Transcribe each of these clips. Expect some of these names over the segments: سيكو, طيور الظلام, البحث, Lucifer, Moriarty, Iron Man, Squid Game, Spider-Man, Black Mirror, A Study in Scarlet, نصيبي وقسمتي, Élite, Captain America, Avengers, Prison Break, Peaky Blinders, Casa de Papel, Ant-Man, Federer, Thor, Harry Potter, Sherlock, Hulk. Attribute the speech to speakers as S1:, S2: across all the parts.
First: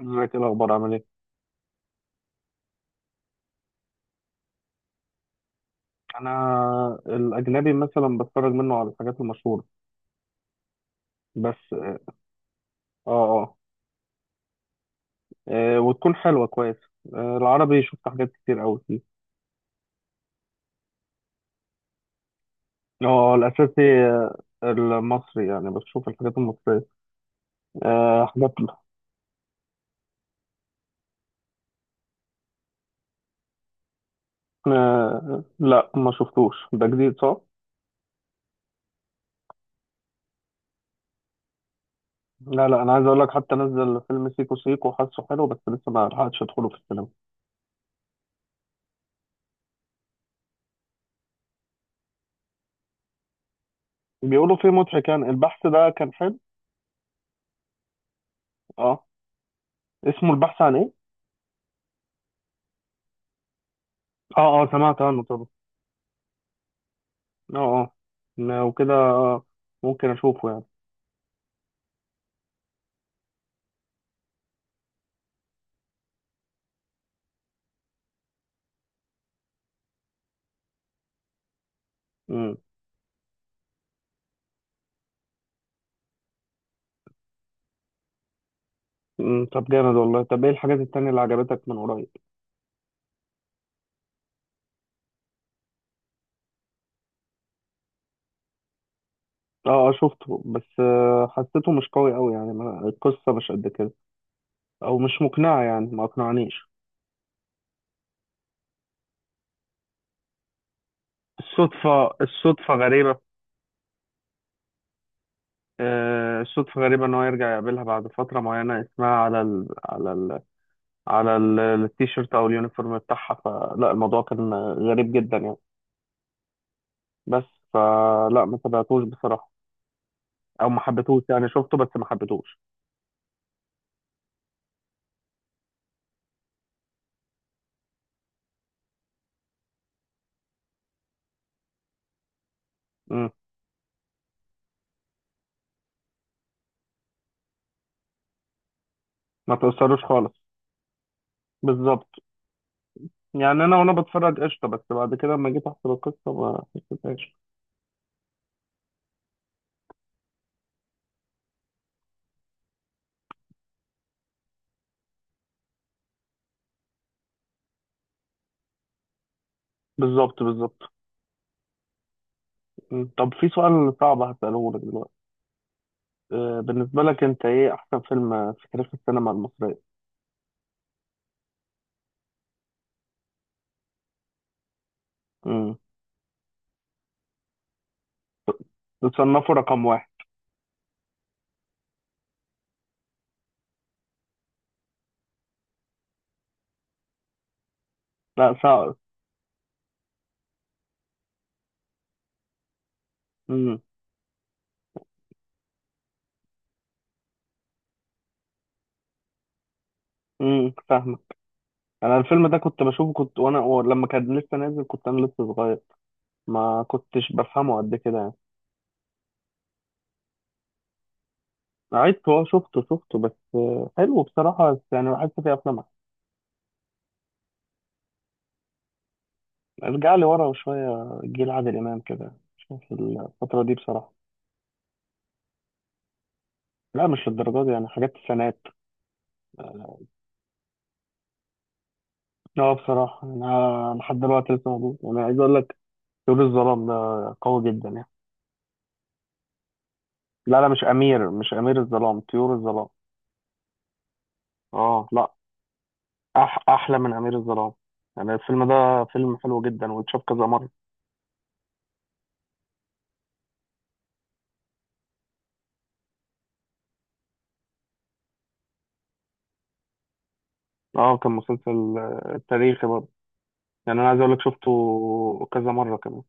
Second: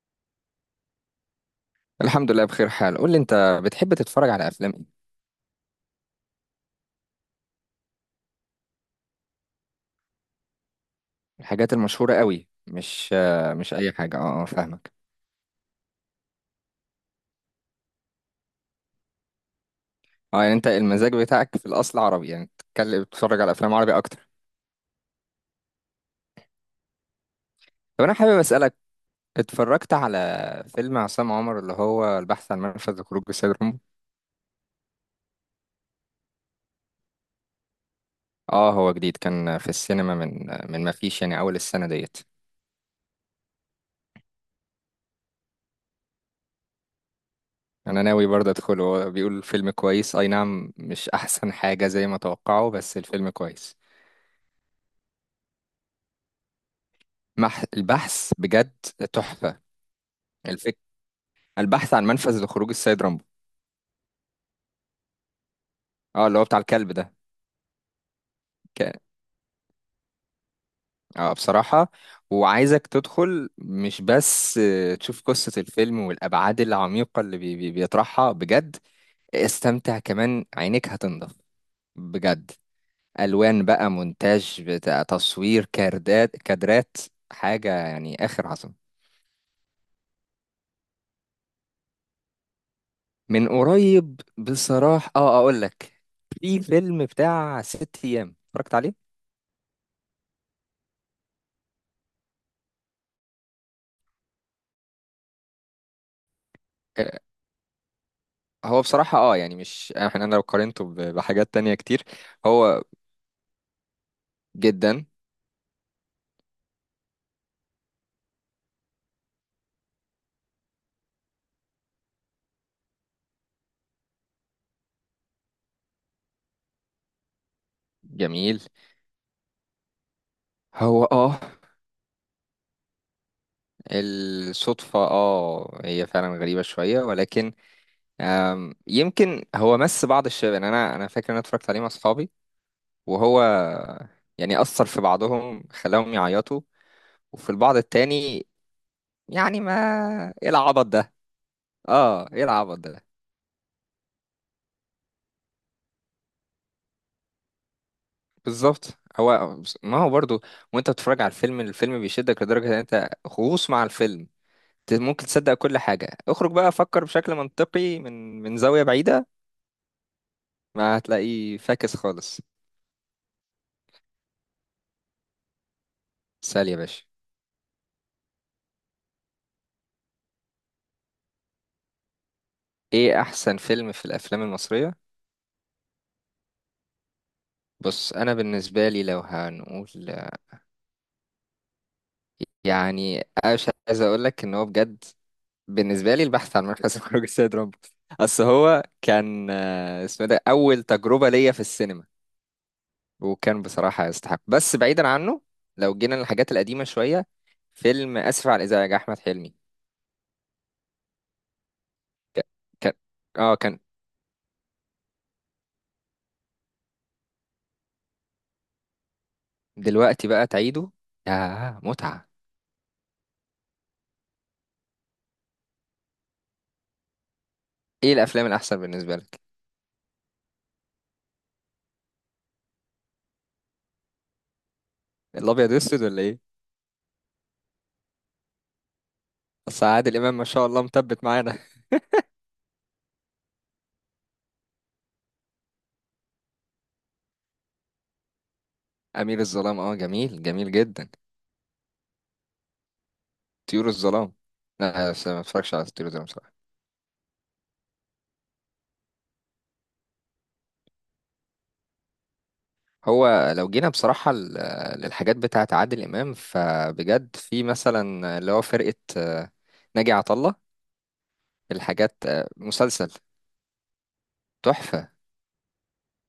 S1: ازيك، ايه الاخبار؟ عامل ايه؟
S2: الحمد لله بخير حال، قول لي انت بتحب تتفرج على افلام ايه؟
S1: انا الاجنبي مثلا بتفرج منه على الحاجات المشهوره، بس
S2: الحاجات المشهورة قوي، مش آه،
S1: اه،
S2: مش اي حاجة. اه، اه، فاهمك.
S1: آه، وتكون حلوه كويس. آه، العربي شفت حاجات كتير قوي فيه.
S2: اه، يعني انت المزاج بتاعك في الاصل عربي، يعني بتتكلم
S1: اه
S2: بتتفرج على افلام عربي
S1: الاساسي،
S2: اكتر؟
S1: المصري يعني بشوف الحاجات المصريه،
S2: طب انا حابب
S1: حاجات.
S2: اسالك، اتفرجت على فيلم عصام عمر اللي هو البحث عن منفذ لخروج السيد رامبو؟
S1: آه، لا، ما شفتوش، ده جديد صح؟
S2: اه، هو جديد، كان في السينما من ما فيش يعني اول السنة ديت.
S1: لا لا، انا عايز اقول لك، حتى نزل فيلم سيكو سيكو، حاسه حلو بس لسه ما لحقتش ادخله في السينما.
S2: انا ناوي برضه ادخله، هو بيقول فيلم كويس، اي نعم مش احسن حاجة زي ما توقعوا، بس الفيلم كويس.
S1: بيقولوا فيه مضحك، يعني البحث ده كان حلو.
S2: البحث بجد
S1: اه.
S2: تحفة.
S1: اسمه البحث عن
S2: الفكرة،
S1: ايه؟
S2: البحث عن منفذ لخروج السيد رامبو.
S1: اه اه، سمعت عنه طبعا.
S2: اه، اللي هو بتاع الكلب ده.
S1: اه اه، وكده.
S2: ك...
S1: ممكن اشوفه يعني.
S2: اه، بصراحة، وعايزك تدخل مش بس تشوف قصة الفيلم والأبعاد العميقة اللي بيطرحها بجد. استمتع كمان، عينيك هتنضف بجد.
S1: مم.
S2: ألوان بقى، مونتاج بتاع تصوير، كادرات كادرات، حاجة يعني آخر عظمة.
S1: مم. طب جامد والله، طب ايه الحاجات التانية اللي عجبتك من قريب؟
S2: من قريب بصراحة أقول لك، في فيلم بتاع ست أيام اتفرجت عليه.
S1: اه اه، شفته، بس حسيته مش قوي قوي، يعني القصة مش قد كده، او مش مقنعة، يعني ما اقنعنيش.
S2: هو بصراحة يعني، مش احنا، انا لو قارنته بحاجات تانية كتير.
S1: الصدفة
S2: هو
S1: غريبة.
S2: جدا
S1: آه، الصدفة غريبة ان هو يرجع يقابلها بعد فترة معينة اسمها التيشيرت او اليونيفورم بتاعها، فلا الموضوع كان غريب جدا يعني، بس. فلا ما
S2: جميل.
S1: تابعتوش بصراحة، او ما
S2: هو
S1: حبيتهوش،
S2: اه
S1: يعني شفته بس ما حبيتهوش.
S2: الصدفة هي فعلا غريبة شوية، ولكن يمكن هو مس بعض الشباب، يعني انا فاكر ان انا اتفرجت عليه مع اصحابي
S1: مم.
S2: وهو يعني اثر في بعضهم خلاهم يعيطوا، وفي البعض التاني
S1: ما
S2: يعني ما.
S1: تأثرش خالص.
S2: ايه العبط ده؟
S1: بالظبط.
S2: اه، ايه العبط ده؟
S1: يعني انا وانا بتفرج قشطه، بس بعد كده لما جيت احسب القصه ما حسيتهاش.
S2: بالظبط. هو ما هو برضو، وانت بتتفرج على الفيلم، الفيلم بيشدك لدرجة ان انت غوص مع الفيلم، ممكن تصدق كل حاجة. اخرج بقى فكر بشكل منطقي من زاوية بعيدة،
S1: بالظبط، بالظبط.
S2: ما هتلاقيه فاكس خالص.
S1: مم. طب في سؤال صعب هسأله لك دلوقتي، آه،
S2: سأل يا
S1: بالنسبه
S2: باشا،
S1: لك انت ايه احسن فيلم في تاريخ السينما المصريه؟
S2: ايه احسن فيلم في الافلام المصرية؟
S1: امم
S2: بص انا بالنسبة لي لو
S1: تصنفه رقم
S2: هنقول،
S1: واحد؟
S2: يعني مش عايز اقول لك ان هو بجد بالنسبة لي البحث عن مركز خروج السيد رامبو. اصل
S1: لا،
S2: هو
S1: صعب.
S2: كان اسمه إيه ده اول تجربة ليا في السينما، وكان
S1: امم
S2: بصراحة يستحق، بس بعيدا عنه، لو جينا للحاجات القديمة شوية، فيلم اسف على الازعاج احمد حلمي.
S1: فاهمك. انا الفيلم
S2: ك-
S1: ده كنت
S2: كان
S1: بشوفه، كنت
S2: اه
S1: وانا،
S2: كان
S1: لما كان لسه نازل كنت انا لسه صغير، ما كنتش بفهمه قد كده يعني.
S2: دلوقتي بقى تعيده، ياه
S1: عدت،
S2: متعة.
S1: هو شفته بس حلو بصراحه، بس يعني بحس فيه افلام.
S2: ايه الافلام الاحسن بالنسبة لك؟
S1: ارجع لي ورا شوية، جيل عادل إمام كده، شوف الفترة دي بصراحة.
S2: الابيض والاسود ولا ايه؟
S1: لا، مش للدرجة دي، يعني حاجات السنات.
S2: اصل عادل امام ما شاء الله مثبت معانا.
S1: اه بصراحة، أنا لحد دلوقتي لسه موجود، أنا عايز أقول لك، طيور الظلام ده قوي جدا يعني.
S2: امير الظلام، اه جميل
S1: لا لا،
S2: جميل
S1: مش
S2: جدا.
S1: أمير، مش أمير الظلام، طيور الظلام.
S2: طيور الظلام.
S1: اه،
S2: لا بس
S1: لا.
S2: أنا ما اتفرجش على طيور الظلام صراحة.
S1: أحلى من أمير الظلام، يعني الفيلم ده فيلم حلو جدا، واتشاف كذا مرة.
S2: هو لو جينا بصراحة للحاجات بتاعة عادل امام، فبجد في مثلا اللي هو فرقة ناجي عطا الله،
S1: اه كان مسلسل
S2: الحاجات
S1: تاريخي برضه،
S2: مسلسل
S1: يعني أنا عايز أقول لك،
S2: تحفة.
S1: شفته كذا مرة كمان.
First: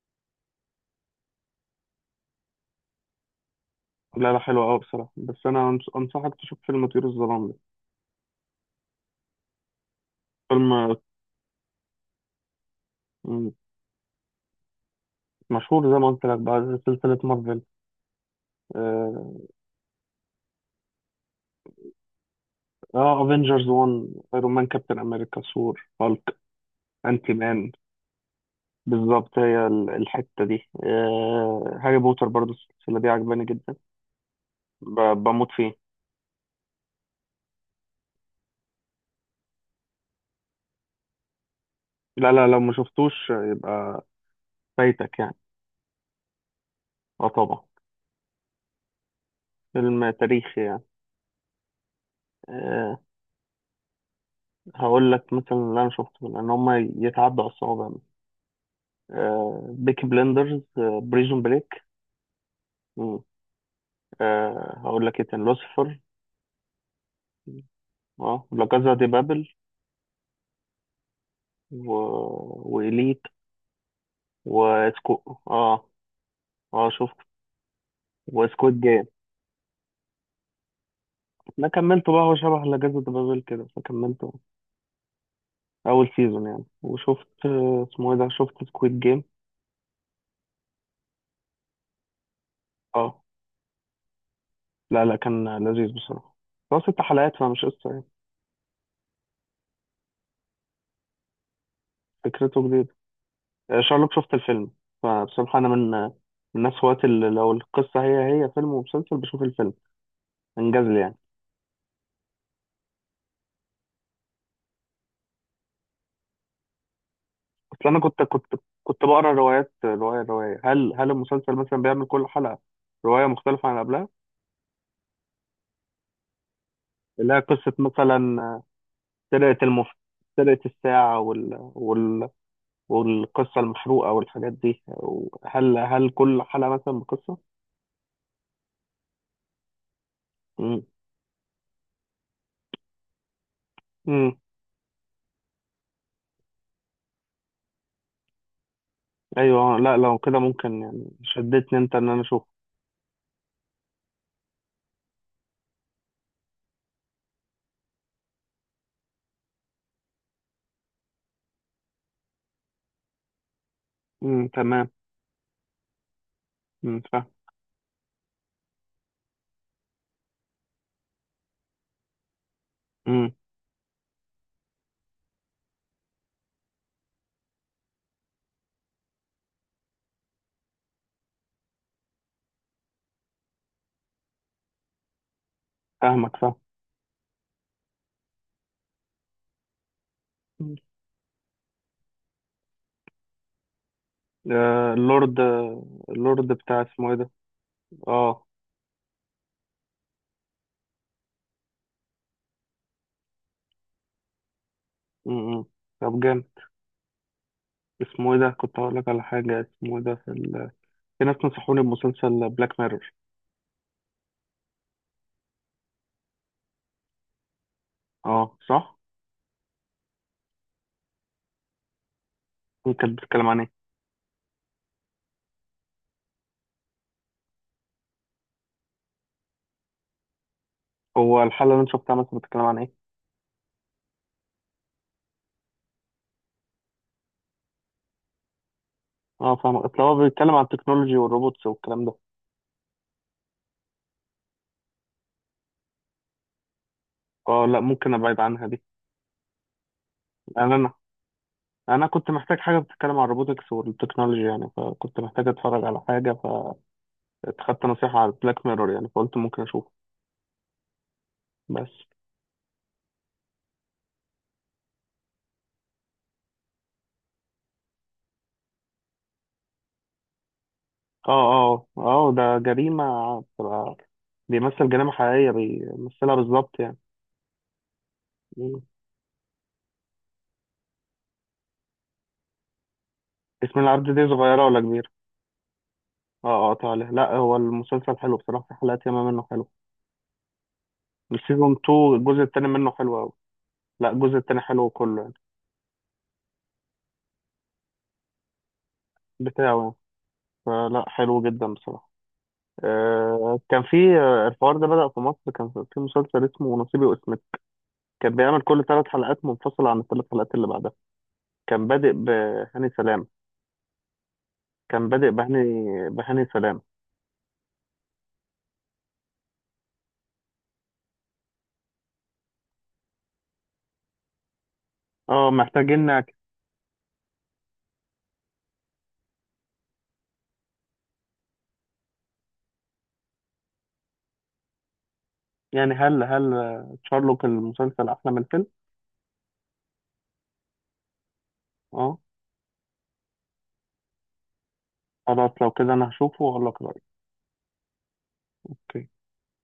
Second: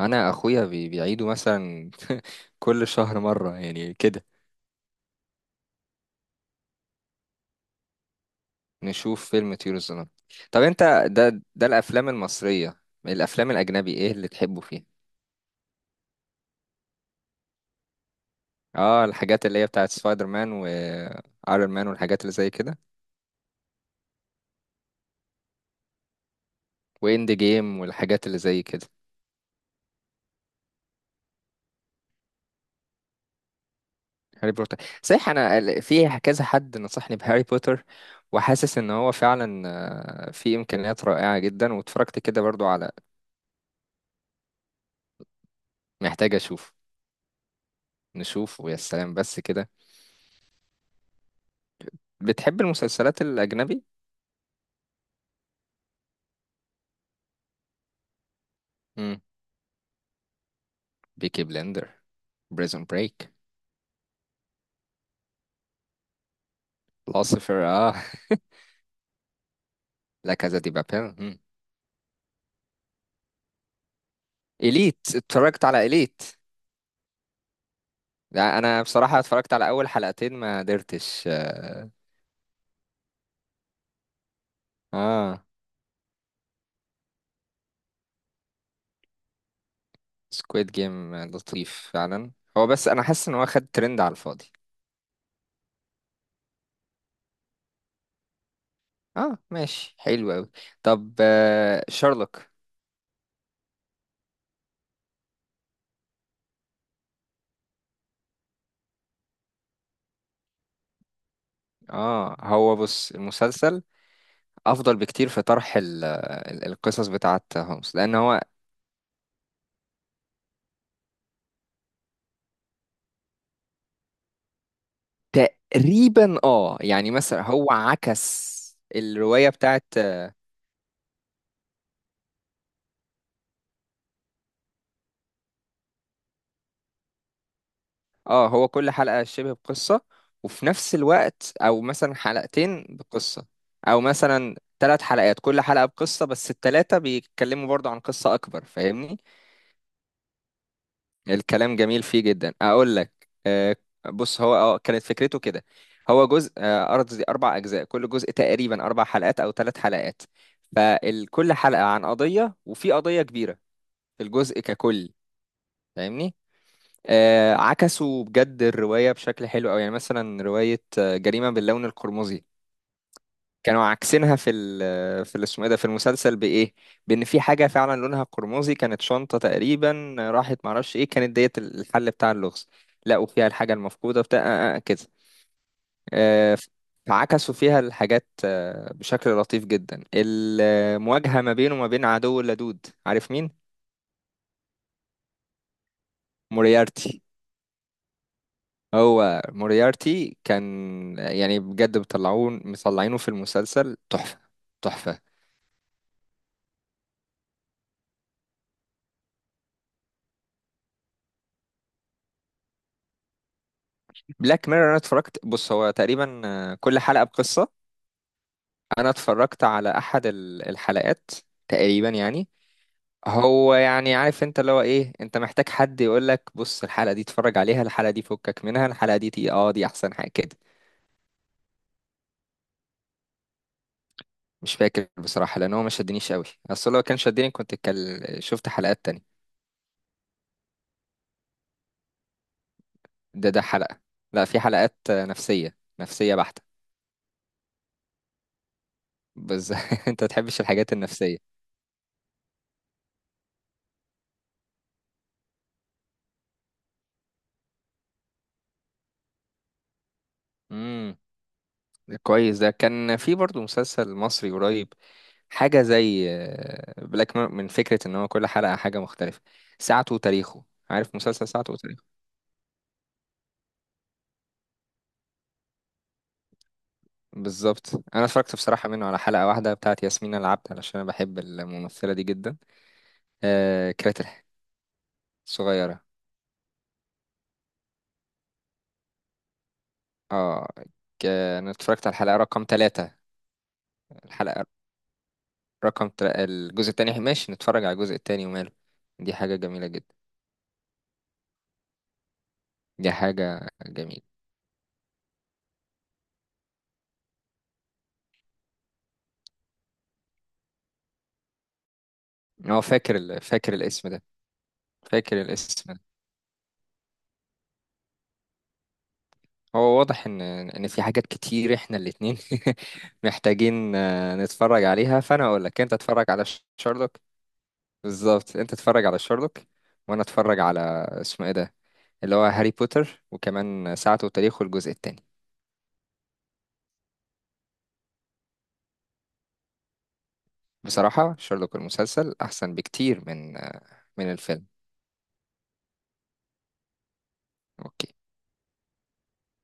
S2: انا اخويا بيعيده مثلا كل شهر مرة يعني كده.
S1: لا لا، حلو قوي بصراحة، بس أنا أنصحك تشوف فيلم طيور الظلام ده.
S2: نشوف فيلم طيور الظلام. طب
S1: فيلم.
S2: انت ده، ده الافلام المصرية، الافلام
S1: مم.
S2: الاجنبي ايه اللي تحبه فيها؟
S1: مشهور، زي ما قلت لك بقى، زي سلسلة مارفل،
S2: اه، الحاجات اللي هي بتاعت سبايدر مان وايرون مان والحاجات اللي زي كده،
S1: اه افنجرز 1، ايرون مان، كابتن امريكا، ثور، هالك،
S2: واند
S1: انتي مان.
S2: جيم والحاجات اللي زي كده.
S1: بالظبط، هي الحتة دي، هاري بوتر برضو السلسلة دي عجباني جدا.
S2: هاري بوتر،
S1: ب-
S2: صحيح
S1: بموت
S2: انا
S1: فيه.
S2: في كذا حد نصحني بهاري بوتر، وحاسس ان هو فعلا في امكانيات رائعة جدا، واتفرجت
S1: لا
S2: كده
S1: لا، لو
S2: برضو
S1: ما
S2: على،
S1: شفتوش يبقى فايتك يعني.
S2: محتاج اشوف،
S1: اه طبعا.
S2: نشوف ويا سلام بس كده.
S1: فيلم تاريخي يعني.
S2: بتحب
S1: آه.
S2: المسلسلات الاجنبي؟
S1: هقول لك مثلا اللي انا شفته، لان هما يتعدوا على الصوابع،
S2: امم.
S1: بيكي بلندرز، بريزون
S2: بيكي
S1: بريك،
S2: بلندر، بريزون بريك،
S1: هقول لك ايه تاني، لوسيفر.
S2: العاصفر، اه
S1: اه، لا كازا دي بابل،
S2: لا كازا دي بابيل،
S1: و... وإليت،
S2: إليت، اتفرجت على
S1: اه.
S2: إليت.
S1: اه شفت،
S2: لا
S1: وسكوت
S2: أنا
S1: جيم.
S2: بصراحة اتفرجت على أول حلقتين، ما قدرتش
S1: انا
S2: آه,
S1: كملته بقى، هو شبه لا كازا دي بابل كده، فكملته
S2: آه.
S1: اول سيزون يعني. وشفت اسمه ايه ده، شفت سكويد جيم.
S2: سكويد جيم لطيف فعلا، هو بس أنا
S1: اه.
S2: حاسس إن هو خد ترند على الفاضي.
S1: لا لا، كان لذيذ بصراحة، هو ست حلقات فمش قصة يعني.
S2: اه ماشي حلو أوي. طب شارلوك؟
S1: فكرته جديدة. آه، شارلوك شفت الفيلم. فبصراحة انا من الناس هواة اللي لو القصة هي هي فيلم ومسلسل بشوف الفيلم، انجاز لي يعني.
S2: اه هو بص، المسلسل أفضل بكتير في طرح القصص بتاعة
S1: اصل
S2: هومس،
S1: انا
S2: لأن
S1: كنت
S2: هو
S1: كنت كنت بقرا روايات، روايه روايه، هل المسلسل مثلا بيعمل كل حلقه روايه مختلفه عن قبلها،
S2: تقريبا يعني
S1: اللي هي
S2: مثلا هو
S1: قصه مثلا،
S2: عكس الرواية
S1: سرقه
S2: بتاعة.
S1: المف سرقه الساعه، والقصه المحروقه والحاجات دي، هل كل حلقه مثلا بقصه؟
S2: اه، هو كل حلقة شبه بقصة، وفي
S1: امم
S2: نفس الوقت او مثلا حلقتين بقصة، او
S1: امم
S2: مثلا ثلاث حلقات كل حلقة بقصة بس الثلاثة بيتكلموا برضو عن قصة اكبر، فاهمني؟
S1: ايوه، لا، لو كده ممكن يعني،
S2: الكلام
S1: شدتني انت
S2: جميل
S1: ان انا
S2: فيه
S1: اشوف.
S2: جدا، اقول لك بص، هو كانت فكرته كده. هو جزء ارض دي اربع اجزاء، كل جزء تقريبا اربع حلقات او ثلاث حلقات، فكل حلقة عن قضية وفي قضية كبيرة في الجزء
S1: تمام.
S2: ككل، فاهمني؟
S1: فاهم.
S2: عكسوا بجد الرواية بشكل حلو أوي، يعني مثلا رواية جريمة باللون القرمزي،
S1: امم
S2: كانوا عاكسينها، اسمه ايه ده، في المسلسل بإيه؟ بإن في حاجة فعلا لونها قرمزي، كانت شنطة تقريبا راحت معرفش إيه كانت ديت الحل بتاع اللغز، لقوا فيها الحاجة المفقودة بتاع كده.
S1: فاهمك فاهم.
S2: آه، فعكسوا فيها الحاجات بشكل لطيف جدا،
S1: مم.
S2: المواجهة ما بينه وما بين عدو اللدود، عارف مين؟
S1: آه، اللورد. اللورد بتاع اسمه ايه
S2: موريارتي.
S1: ده. اه.
S2: هو موريارتي كان يعني بجد بيطلعون مطلعينه في المسلسل تحفة، تحفة.
S1: امم طب جامد. اسمه ايه ده كنت هقول لك على حاجة، اسمه ايه ده في ناس نصحوني بمسلسل بلاك ميرور.
S2: بلاك ميرور، انا اتفرجت، بص هو تقريبا كل حلقة بقصة.
S1: اه، صح؟
S2: انا اتفرجت على احد الحلقات تقريبا يعني.
S1: هي كانت بتتكلم عن ايه؟
S2: هو يعني عارف انت اللي هو ايه، انت محتاج حد يقول لك بص الحلقة دي اتفرج عليها، الحلقة دي فكك منها، الحلقة دي تي اه دي احسن حاجة كده.
S1: هو الحلقة اللي انت شفتها مثلا بتتكلم عن ايه؟
S2: مش فاكر بصراحة لان هو ما شدنيش قوي، اصل لو كان شدني كنت شفت حلقات تانية.
S1: اه فاهم، اصل هو بيتكلم عن التكنولوجي والروبوتس والكلام ده.
S2: ده، ده حلقة، لا في حلقات نفسية نفسية بحتة.
S1: اه، لا، ممكن ابعد عنها دي.
S2: بس انت تحبش
S1: انا انا
S2: الحاجات النفسية.
S1: انا كنت محتاج حاجة بتتكلم عن الروبوتكس والتكنولوجي يعني، فكنت محتاج اتفرج على حاجة، فاتخدت نصيحة على بلاك ميرور، يعني فقلت ممكن اشوفه.
S2: امم.
S1: بس.
S2: كويس ده كان في برضو مسلسل مصري قريب، حاجة زي بلاك، من فكرة ان هو كل حلقة حاجة مختلفة. ساعته وتاريخه، عارف مسلسل
S1: اه،
S2: ساعته
S1: اه،
S2: وتاريخه؟
S1: اه، ده جريمة بتبقى، بيمثل جريمة حقيقية بيمثلها بالظبط
S2: بالظبط، انا اتفرجت
S1: يعني.
S2: بصراحة منه على حلقة واحدة بتاعت ياسمين العبد علشان انا بحب الممثلة دي جدا.
S1: اسم
S2: آه
S1: العبد
S2: كانت
S1: دي
S2: الح-
S1: صغيرة ولا كبيرة؟
S2: صغيرة.
S1: اه اه، تعالى، لا هو المسلسل حلو بصراحة، في حلقات ياما منه حلو.
S2: اه ك- انا
S1: السيزون
S2: اتفرجت على
S1: 2
S2: الحلقة
S1: الجزء
S2: رقم
S1: التاني منه
S2: ثلاثة
S1: حلو أوي. لا، الجزء التاني
S2: الحلقة
S1: حلو كله يعني،
S2: الجزء التاني ماشي، نتفرج على الجزء التاني وماله. دي حاجة
S1: بتاعه
S2: جميلة
S1: يعني،
S2: جدا،
S1: فلا حلو جدا بصراحة.
S2: دي
S1: آه
S2: حاجة
S1: كان في
S2: جميلة.
S1: الحوار ده بدأ في مصر، كان في مسلسل اسمه نصيبي وقسمتي، كان بيعمل كل ثلاث حلقات منفصلة عن الثلاث حلقات اللي بعدها، كان بادئ
S2: هو
S1: بهاني سلام.
S2: فاكر الاسم ده،
S1: كان بادئ
S2: فاكر
S1: بهاني،
S2: الاسم ده.
S1: بهاني سلام.
S2: هو واضح ان في حاجات كتير احنا الاتنين محتاجين نتفرج عليها، فانا
S1: اه
S2: اقول لك انت
S1: محتاجين
S2: اتفرج
S1: نعكس.
S2: على شارلوك. بالظبط انت اتفرج على شارلوك، وانا اتفرج على، اسمه ايه ده، اللي هو هاري بوتر، وكمان ساعته وتاريخه الجزء الثاني.
S1: يعني هل شارلوك المسلسل أحلى من الفيلم؟
S2: بصراحة شارلوك
S1: اه.
S2: المسلسل احسن بكتير من الفيلم.
S1: خلاص، لو كده انا هشوفه واقول لك رأيي.
S2: اوكي.
S1: اوكي.